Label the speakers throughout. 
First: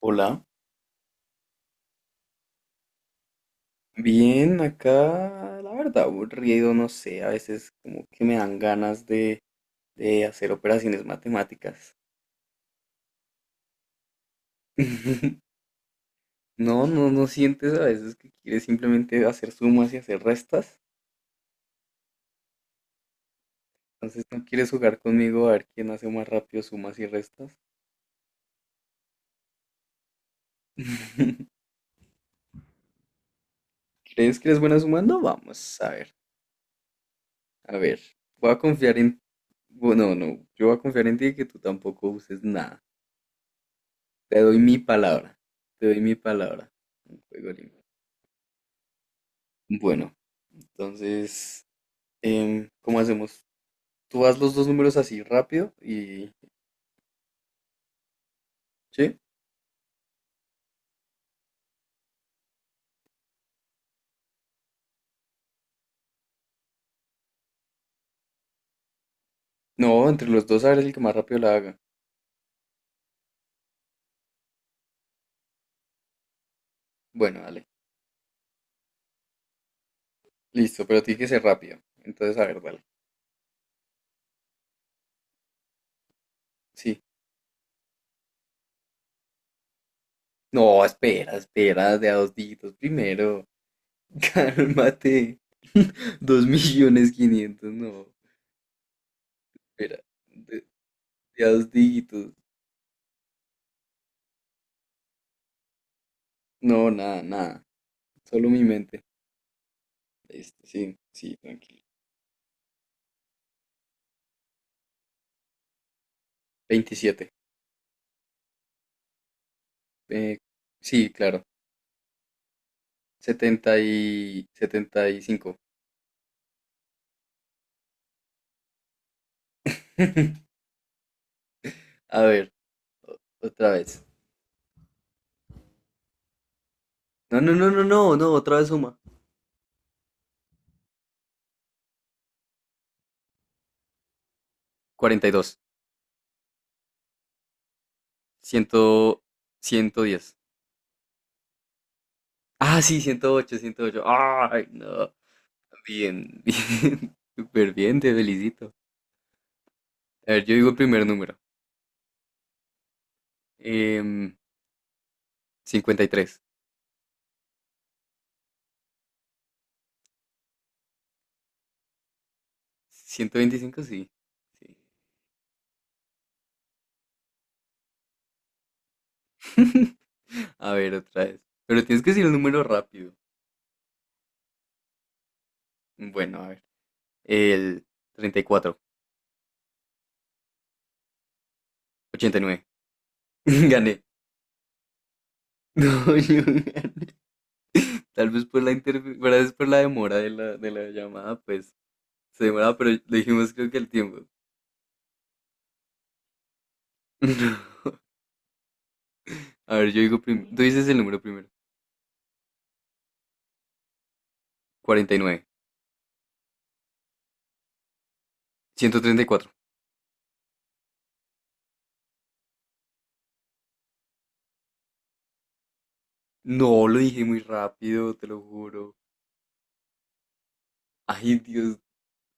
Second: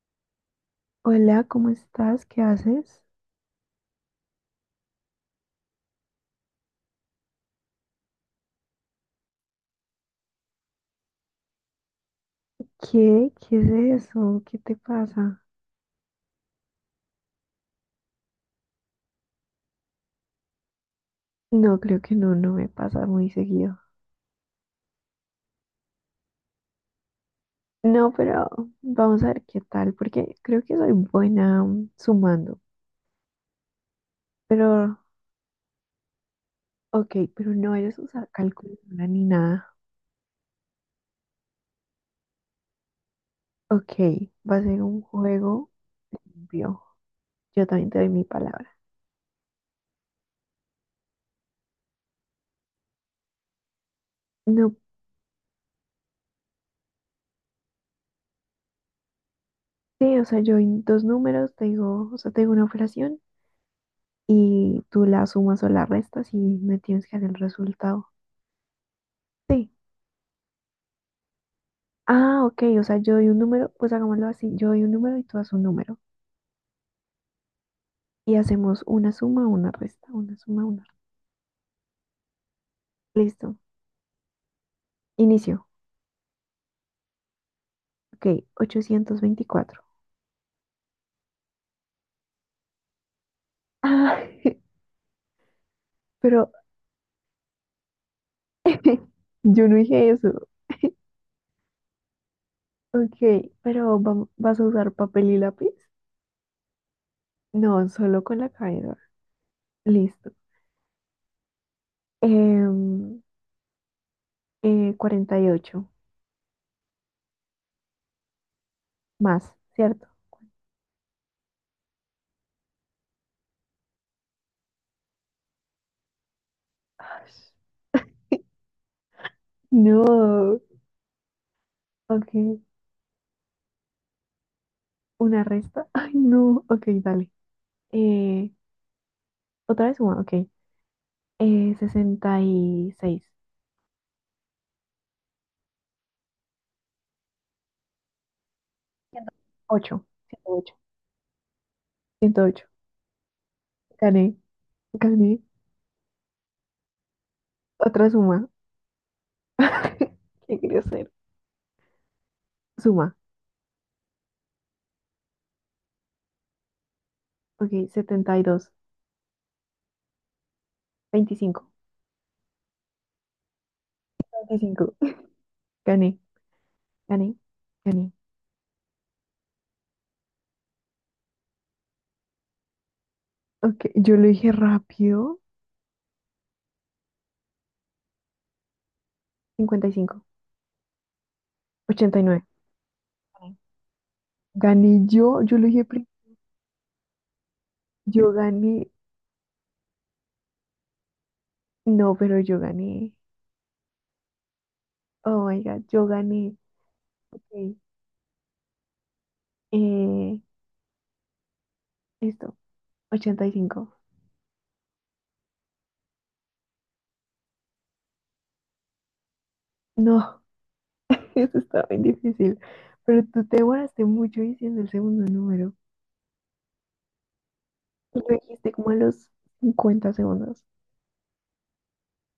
Speaker 1: Hola,
Speaker 2: Hola, ¿cómo estás? ¿Qué haces?
Speaker 1: bien, acá la verdad aburrido, no sé, a veces como que me dan ganas de hacer operaciones matemáticas.
Speaker 2: ¿Qué? ¿Qué es eso? ¿Qué te pasa?
Speaker 1: No, no, no sientes a veces que quieres simplemente hacer sumas y hacer restas.
Speaker 2: No, creo que no, no me pasa muy seguido.
Speaker 1: Entonces, ¿no quieres jugar conmigo a ver quién hace más rápido sumas y restas?
Speaker 2: No, pero vamos a ver qué tal, porque creo que soy buena sumando.
Speaker 1: ¿Crees que eres buena
Speaker 2: Pero,
Speaker 1: sumando? Vamos, a ver,
Speaker 2: ok, pero no
Speaker 1: a
Speaker 2: eres
Speaker 1: ver.
Speaker 2: usar
Speaker 1: Voy a confiar
Speaker 2: calculadora
Speaker 1: en.
Speaker 2: ni nada.
Speaker 1: Bueno, no, no, yo voy a confiar en ti y que tú tampoco uses nada.
Speaker 2: Ok,
Speaker 1: Te
Speaker 2: va
Speaker 1: doy
Speaker 2: a
Speaker 1: mi
Speaker 2: ser un
Speaker 1: palabra,
Speaker 2: juego
Speaker 1: te doy mi palabra.
Speaker 2: limpio.
Speaker 1: Un juego
Speaker 2: Yo
Speaker 1: limpio.
Speaker 2: también te doy mi palabra.
Speaker 1: Bueno, entonces, ¿cómo hacemos? Tú haz los dos
Speaker 2: No,
Speaker 1: números así rápido y. ¿Sí?
Speaker 2: sí, o sea, yo en dos números te digo, o sea, te digo una operación y tú la sumas o la restas y me tienes que dar el resultado. Sí.
Speaker 1: No, entre los dos a ver el que más rápido la haga.
Speaker 2: Ah, ok, o sea, yo doy un número, pues hagámoslo así, yo doy un número y tú das un número.
Speaker 1: Bueno, dale.
Speaker 2: Y hacemos una suma, una resta, una suma, una
Speaker 1: Listo,
Speaker 2: resta.
Speaker 1: pero tiene que ser rápido. Entonces, a ver, dale.
Speaker 2: Listo. Inicio.
Speaker 1: Sí.
Speaker 2: Ok, 824.
Speaker 1: No, espera, espera, de a dos dígitos primero.
Speaker 2: Ah,
Speaker 1: Cálmate. Dos
Speaker 2: pero
Speaker 1: millones quinientos, no.
Speaker 2: yo no
Speaker 1: Espera,
Speaker 2: dije eso.
Speaker 1: de, de a dos dígitos.
Speaker 2: Ok, pero ¿vas a usar papel y lápiz?
Speaker 1: No, nada, nada.
Speaker 2: No, solo con la
Speaker 1: Solo mi
Speaker 2: cabeza.
Speaker 1: mente.
Speaker 2: Listo.
Speaker 1: Listo, sí, sí, tranquilo.
Speaker 2: Em, 48
Speaker 1: 27.
Speaker 2: más, ¿cierto?
Speaker 1: Eh, sí, claro. Setenta y cinco.
Speaker 2: Ay, no,
Speaker 1: A ver,
Speaker 2: ok,
Speaker 1: otra vez.
Speaker 2: una resta. Ay, no, ok, dale.
Speaker 1: No, no, no, no, no, no,
Speaker 2: Eh,
Speaker 1: otra vez suma.
Speaker 2: Otra vez una, ok. 66.
Speaker 1: 42.
Speaker 2: ciento
Speaker 1: ciento
Speaker 2: ocho
Speaker 1: diez
Speaker 2: ciento ocho ciento ocho.
Speaker 1: Ah, sí, ciento ocho.
Speaker 2: Gané.
Speaker 1: Ay, no.
Speaker 2: Gané.
Speaker 1: Bien, bien. Súper bien,
Speaker 2: Otra
Speaker 1: te
Speaker 2: suma.
Speaker 1: felicito. A ver, yo
Speaker 2: ¿Qué
Speaker 1: digo el
Speaker 2: quería
Speaker 1: primer
Speaker 2: hacer?
Speaker 1: número.
Speaker 2: Suma.
Speaker 1: Em, 53.
Speaker 2: Ok, 72, veinticinco
Speaker 1: 125, sí. Sí.
Speaker 2: veinticinco Gané. Gané. Gané.
Speaker 1: A ver, otra vez. Pero tienes que decir el número rápido.
Speaker 2: Ok, yo lo dije rápido.
Speaker 1: Bueno, a ver. El 34.
Speaker 2: 55.
Speaker 1: ochenta y
Speaker 2: 89.
Speaker 1: nueve
Speaker 2: Gané.
Speaker 1: Gané.
Speaker 2: Gané yo. Yo lo dije.
Speaker 1: No.
Speaker 2: Yo
Speaker 1: Tal vez por la
Speaker 2: gané.
Speaker 1: interfe- tal vez por la demora de la llamada, pues
Speaker 2: No, pero
Speaker 1: se
Speaker 2: yo
Speaker 1: demoraba, pero
Speaker 2: gané.
Speaker 1: dijimos creo que el tiempo.
Speaker 2: Oh my God, yo gané. Ok.
Speaker 1: A ver, yo digo
Speaker 2: Eh,
Speaker 1: primero. Tú dices el número primero.
Speaker 2: esto. 85.
Speaker 1: 49. 134.
Speaker 2: No. Eso está bien difícil. Pero tú te demoraste mucho diciendo el segundo número.
Speaker 1: No, lo dije muy rápido,
Speaker 2: Lo
Speaker 1: te lo
Speaker 2: dijiste como a
Speaker 1: juro.
Speaker 2: los 50 segundos.
Speaker 1: Ay, Dios,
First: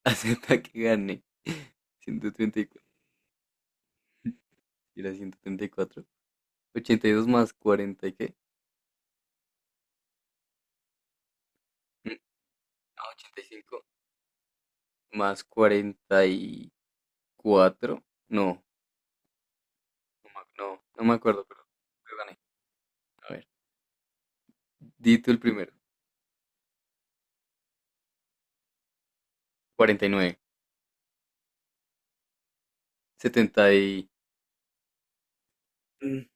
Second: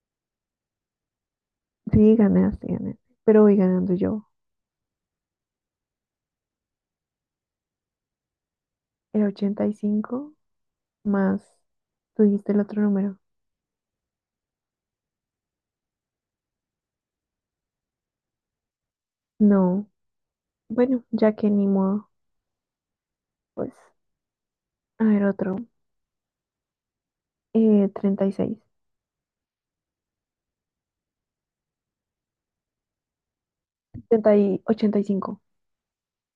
Speaker 1: acepta que gane.
Speaker 2: Sí, ganaste,
Speaker 1: 134.
Speaker 2: ganaste. Pero voy ganando yo.
Speaker 1: Era 134. 82 más 40, ¿y qué?
Speaker 2: Era 85 más.
Speaker 1: Mm,
Speaker 2: Tú dijiste el otro
Speaker 1: No,
Speaker 2: número.
Speaker 1: 85 más 44. No,
Speaker 2: No.
Speaker 1: no, no,
Speaker 2: Bueno,
Speaker 1: no me
Speaker 2: ya
Speaker 1: acuerdo,
Speaker 2: que
Speaker 1: pero
Speaker 2: ni modo.
Speaker 1: pero gané. A ver,
Speaker 2: Pues, a
Speaker 1: di
Speaker 2: ver,
Speaker 1: tú el
Speaker 2: otro.
Speaker 1: primero.
Speaker 2: Treinta y seis
Speaker 1: 49. 70 y.
Speaker 2: treinta y ochenta y cinco
Speaker 1: Mm,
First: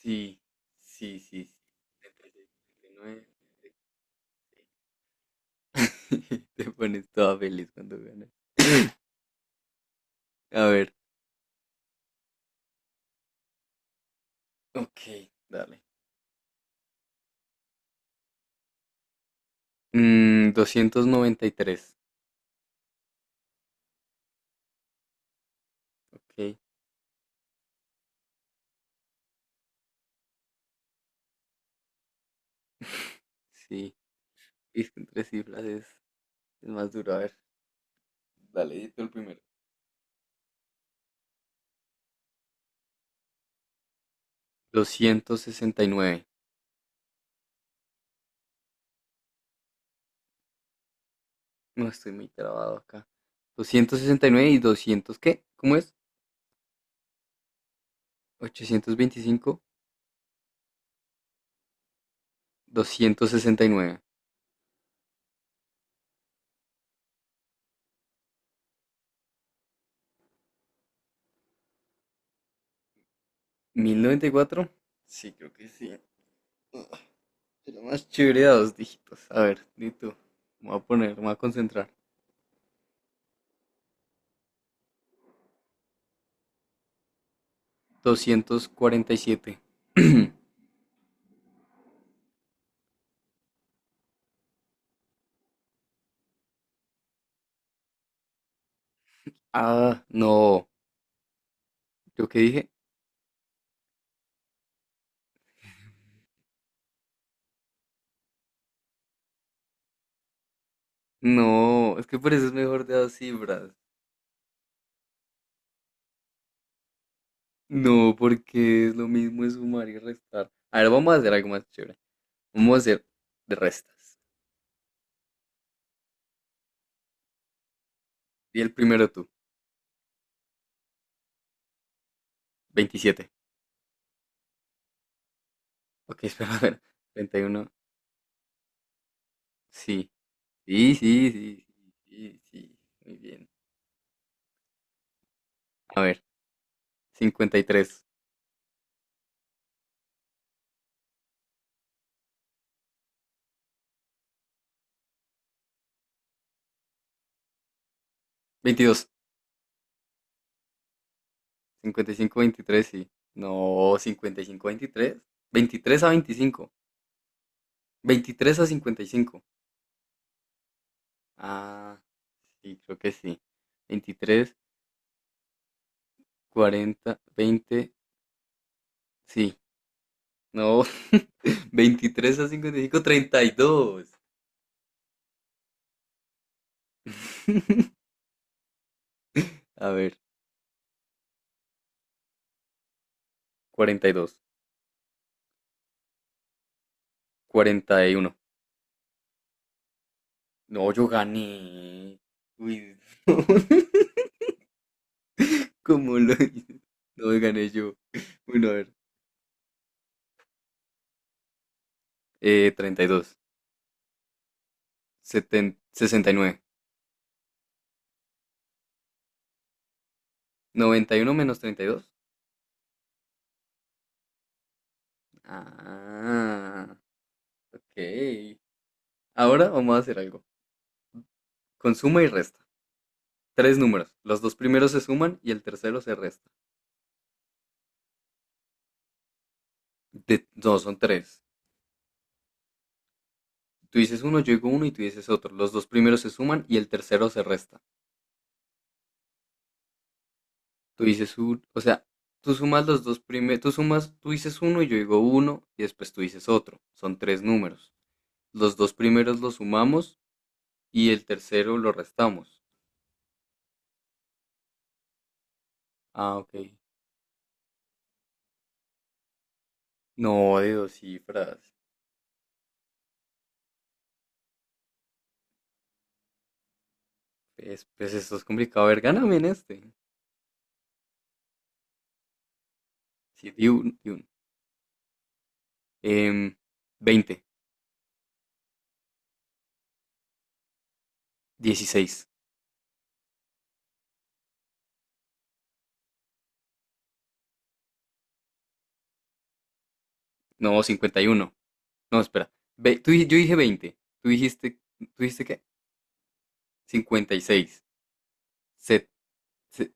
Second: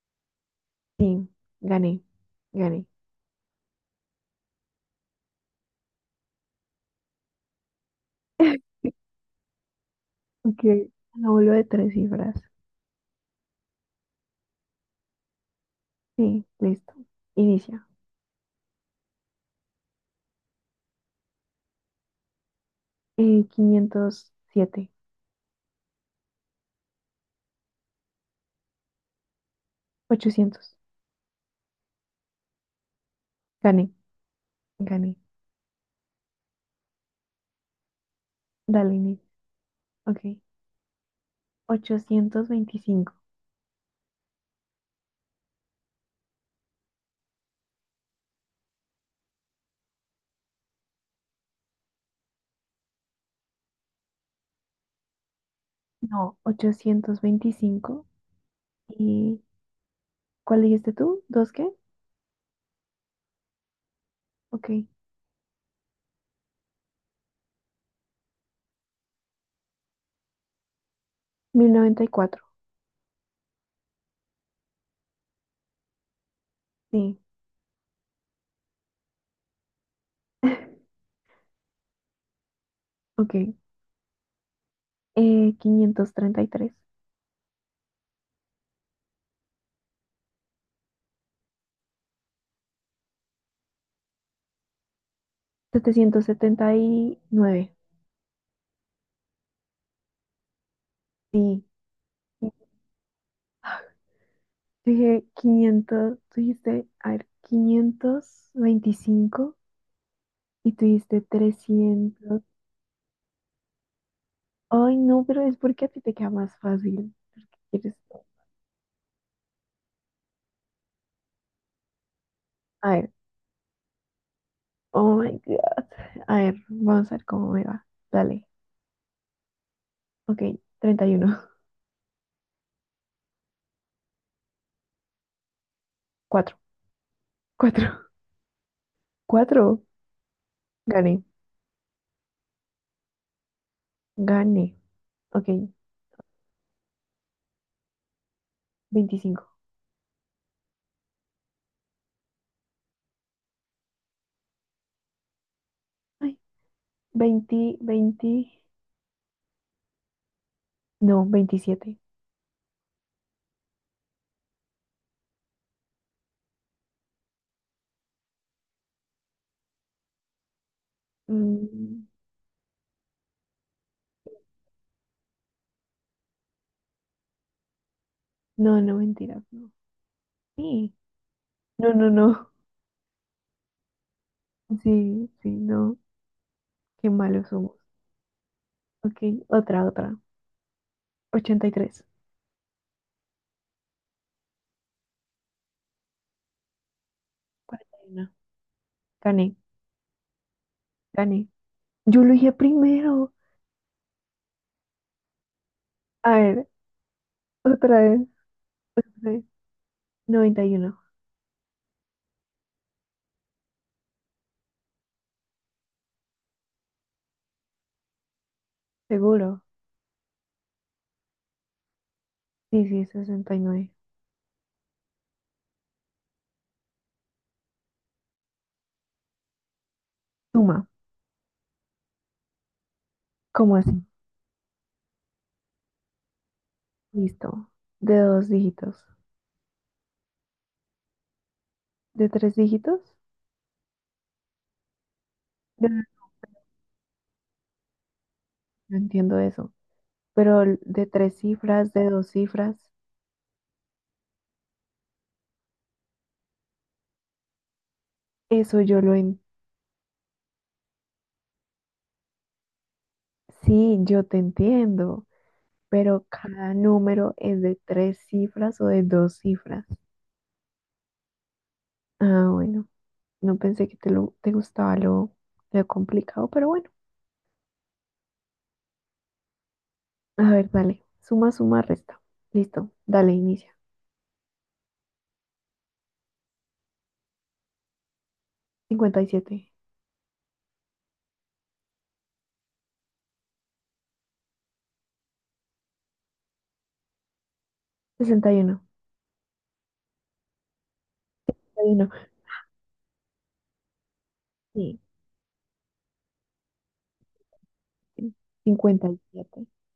Speaker 1: sí, sí,
Speaker 2: Sí,
Speaker 1: sí, sí.
Speaker 2: gané.
Speaker 1: 76,
Speaker 2: Gané.
Speaker 1: 79. Te pones toda feliz cuando ganas.
Speaker 2: Ok.
Speaker 1: A ver.
Speaker 2: Lo vuelvo de tres cifras.
Speaker 1: Ok, dale.
Speaker 2: Sí, listo. Inicia.
Speaker 1: 293.
Speaker 2: 507,
Speaker 1: Ok.
Speaker 2: 800. Gané,
Speaker 1: Sí. Es que en
Speaker 2: gané.
Speaker 1: tres cifras es más duro. A ver. Dale, di
Speaker 2: Dale,
Speaker 1: tú el
Speaker 2: Nick.
Speaker 1: primero.
Speaker 2: Ok. 825.
Speaker 1: 269. No estoy muy trabado acá. 269 y 200, ¿qué? ¿Cómo es?
Speaker 2: No, 825.
Speaker 1: ochocientos
Speaker 2: ¿Y
Speaker 1: veinticinco.
Speaker 2: cuál dijiste tú? ¿Dos qué?
Speaker 1: 269.
Speaker 2: Ok. 1094.
Speaker 1: 1094. Sí, creo que sí.
Speaker 2: Sí.
Speaker 1: Pero más chévere de dos dígitos. A ver, di tú. Me voy a poner, me voy a concentrar.
Speaker 2: Ok. 533,
Speaker 1: 247.
Speaker 2: 779.
Speaker 1: Ah, no.
Speaker 2: Sí.
Speaker 1: ¿Yo qué dije?
Speaker 2: Ah, dije 500. Tú dijiste, a ver, 525. Y tú dijiste
Speaker 1: No, es que por
Speaker 2: 300.
Speaker 1: eso es mejor de dos cifras.
Speaker 2: Ay, no, pero es porque a ti te queda más fácil porque quieres.
Speaker 1: No, porque es lo mismo es sumar y restar. A ver, vamos a hacer algo más chévere. Vamos a
Speaker 2: A
Speaker 1: hacer
Speaker 2: ver.
Speaker 1: de restas.
Speaker 2: Oh my God. A ver, vamos a ver cómo me va. Dale.
Speaker 1: Y el primero tú.
Speaker 2: Ok, 31,
Speaker 1: 27. Ok, espera,
Speaker 2: cuatro,
Speaker 1: a ver. 31.
Speaker 2: cuatro, cuatro.
Speaker 1: Sí. Sí,
Speaker 2: Gané.
Speaker 1: sí, sí, sí, sí, muy bien.
Speaker 2: Gané. Ok,
Speaker 1: A ver, 53,
Speaker 2: 25. Ay, 20, 20.
Speaker 1: 22,
Speaker 2: No, 27.
Speaker 1: 55, 23, sí. No, 55, 23, 23 a 25, 23 a 55. Ah,
Speaker 2: Mm,
Speaker 1: sí, creo que sí. 23, 40, 20,
Speaker 2: no, no, mentiras,
Speaker 1: sí.
Speaker 2: no.
Speaker 1: No,
Speaker 2: Sí. No, no,
Speaker 1: 23 a
Speaker 2: no.
Speaker 1: 55, 32.
Speaker 2: Sí, sí, no. Qué malos somos. Ok, otra,
Speaker 1: A
Speaker 2: otra.
Speaker 1: ver,
Speaker 2: 83,
Speaker 1: 42,
Speaker 2: 41.
Speaker 1: 41.
Speaker 2: Gané,
Speaker 1: No, yo
Speaker 2: gané.
Speaker 1: gané.
Speaker 2: Yo lo dije
Speaker 1: Uy,
Speaker 2: primero.
Speaker 1: no. ¿Cómo
Speaker 2: A
Speaker 1: lo
Speaker 2: ver,
Speaker 1: hice? No, gané yo.
Speaker 2: otra vez.
Speaker 1: Bueno, a ver.
Speaker 2: Otra y uno.
Speaker 1: 32, 69,
Speaker 2: Seguro.
Speaker 1: 91 menos 32.
Speaker 2: Sí, sí, 69.
Speaker 1: Ah, ok. Ahora vamos a hacer algo.
Speaker 2: Suma.
Speaker 1: Con suma y resta.
Speaker 2: ¿Cómo
Speaker 1: Tres
Speaker 2: así?
Speaker 1: números. Los dos primeros se suman y el tercero se resta.
Speaker 2: Listo. De dos dígitos.
Speaker 1: No, son tres.
Speaker 2: ¿De tres dígitos?
Speaker 1: Tú dices uno, yo digo uno y tú dices otro. Los dos
Speaker 2: De-
Speaker 1: primeros se suman y el tercero se resta.
Speaker 2: No entiendo eso. Pero
Speaker 1: Tú
Speaker 2: de tres
Speaker 1: dices un, o
Speaker 2: cifras,
Speaker 1: sea,
Speaker 2: de dos
Speaker 1: tú sumas
Speaker 2: cifras,
Speaker 1: los dos primeros, tú dices uno y yo digo uno y después tú dices otro. Son tres números. Los
Speaker 2: eso
Speaker 1: dos
Speaker 2: yo lo en…
Speaker 1: primeros los sumamos y el tercero lo restamos.
Speaker 2: Sí, yo te entiendo. Pero
Speaker 1: Ah, ok.
Speaker 2: cada número es de tres cifras o de dos cifras.
Speaker 1: No, de dos cifras.
Speaker 2: Ah, bueno. No pensé que te gustaba lo complicado, pero bueno.
Speaker 1: Pues, esto es complicado. A ver, gáname en este.
Speaker 2: A ver, dale. Suma, suma, resta. Listo. Dale,
Speaker 1: Sí, di
Speaker 2: inicia.
Speaker 1: un, di un. Em, 20,
Speaker 2: Cincuenta y siete,
Speaker 1: 16,
Speaker 2: sesenta uno,
Speaker 1: no, 51.
Speaker 2: 61.
Speaker 1: No, espera. Yo dije 20. Tú dijiste,
Speaker 2: Sí.
Speaker 1: ¿tú dijiste qué? 56.
Speaker 2: cincuenta
Speaker 1: set-
Speaker 2: y siete
Speaker 1: se-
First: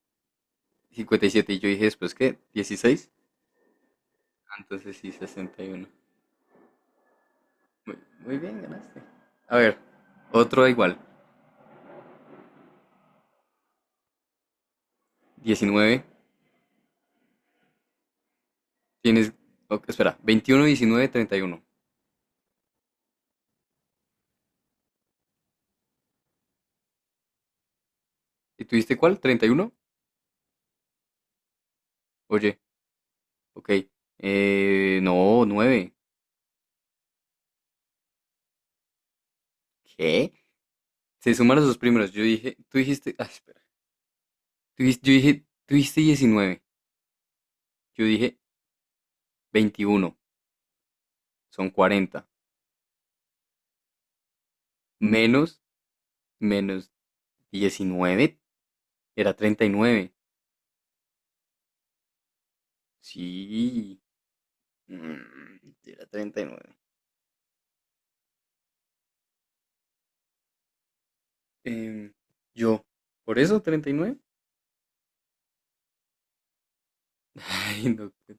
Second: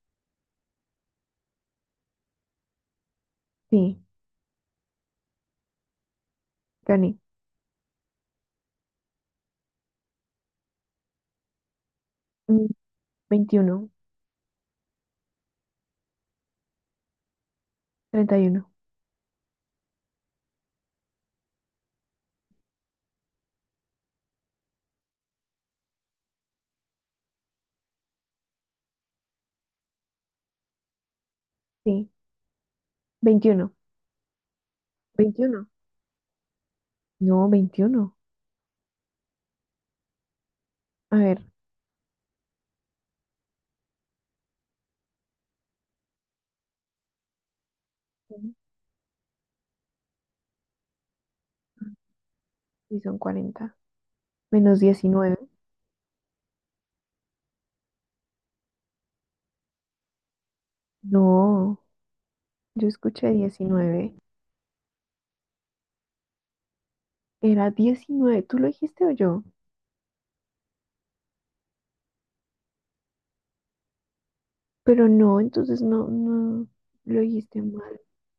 Speaker 1: 57. Y siete. Y yo dije después, ¿qué? 16.
Speaker 2: Sí,
Speaker 1: Entonces sí, 61.
Speaker 2: gané.
Speaker 1: Muy, muy bien, ganaste. A ver, otro igual.
Speaker 2: Mm, 21,
Speaker 1: 19.
Speaker 2: 31.
Speaker 1: Tienes, ok, espera, veintiuno, 19, 30, ¿y uno? ¿Y tuviste cuál? 31.
Speaker 2: Sí,
Speaker 1: Oye, ok.
Speaker 2: veintiuno
Speaker 1: No,
Speaker 2: veintiuno
Speaker 1: 9.
Speaker 2: No, 21.
Speaker 1: ¿Qué?
Speaker 2: A
Speaker 1: Se
Speaker 2: ver,
Speaker 1: sumaron sus primeros. Yo dije, tú dijiste, ah, espera. Yo dije, tú dijiste 19. Yo dije 21. Son 40.
Speaker 2: sí son 40. Menos 19.
Speaker 1: Menos, menos 19. Era 39.
Speaker 2: No, yo escuché
Speaker 1: Sí.
Speaker 2: 19.
Speaker 1: mm, era 39.
Speaker 2: Era 19. ¿Tú lo dijiste o yo?
Speaker 1: Em, yo, ¿por eso 39?
Speaker 2: Pero no, entonces no, no, lo dijiste
Speaker 1: Ay,
Speaker 2: mal.
Speaker 1: no. Pues.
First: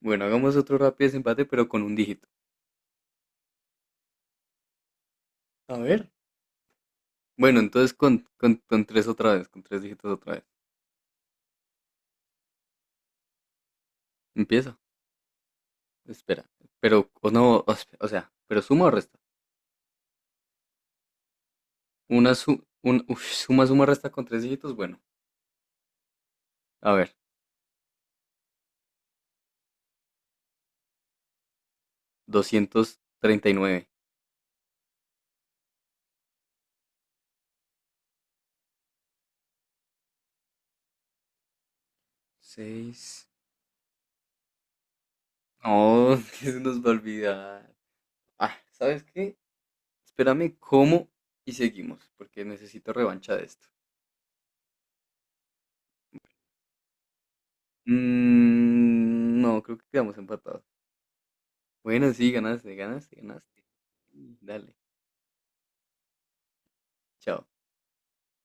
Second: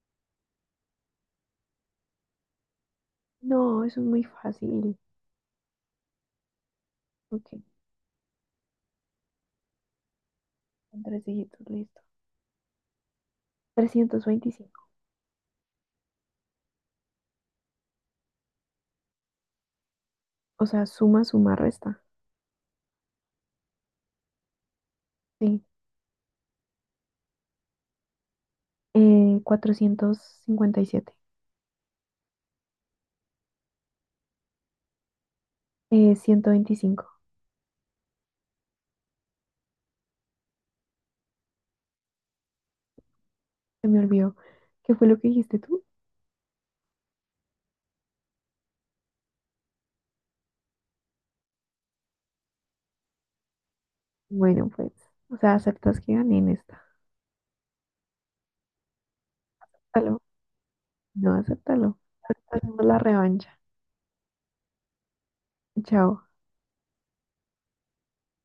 Speaker 1: Bueno, hagamos otro rápido desempate, pero con un dígito.
Speaker 2: No, eso es muy fácil.
Speaker 1: A ver.
Speaker 2: Ok,
Speaker 1: Bueno, entonces con tres otra vez, con tres dígitos otra vez.
Speaker 2: son tres dígitos, listo. trescientos
Speaker 1: Empieza.
Speaker 2: veinticinco
Speaker 1: Espera. Pero, o no, o sea, pero suma o resta.
Speaker 2: O sea, suma, suma, resta.
Speaker 1: Una su, un, uf, suma, suma, resta con tres dígitos. Bueno,
Speaker 2: Sí.
Speaker 1: a ver,
Speaker 2: 457.
Speaker 1: 239.
Speaker 2: 125,
Speaker 1: 6.
Speaker 2: se me olvidó. ¿Qué fue lo que dijiste tú?
Speaker 1: No, que se nos va a olvidar. Ah, ¿sabes qué? Espérame, ¿cómo? Y seguimos, porque necesito revancha de esto.
Speaker 2: Bueno, pues, o sea, aceptas que gané en esta.
Speaker 1: Mm, no, creo que quedamos
Speaker 2: Acéptalo.
Speaker 1: empatados.
Speaker 2: No, acéptalo.
Speaker 1: Bueno, sí, ganaste,
Speaker 2: Hacemos la
Speaker 1: ganaste,
Speaker 2: revancha.
Speaker 1: ganaste. Dale,
Speaker 2: Chao.
Speaker 1: chao.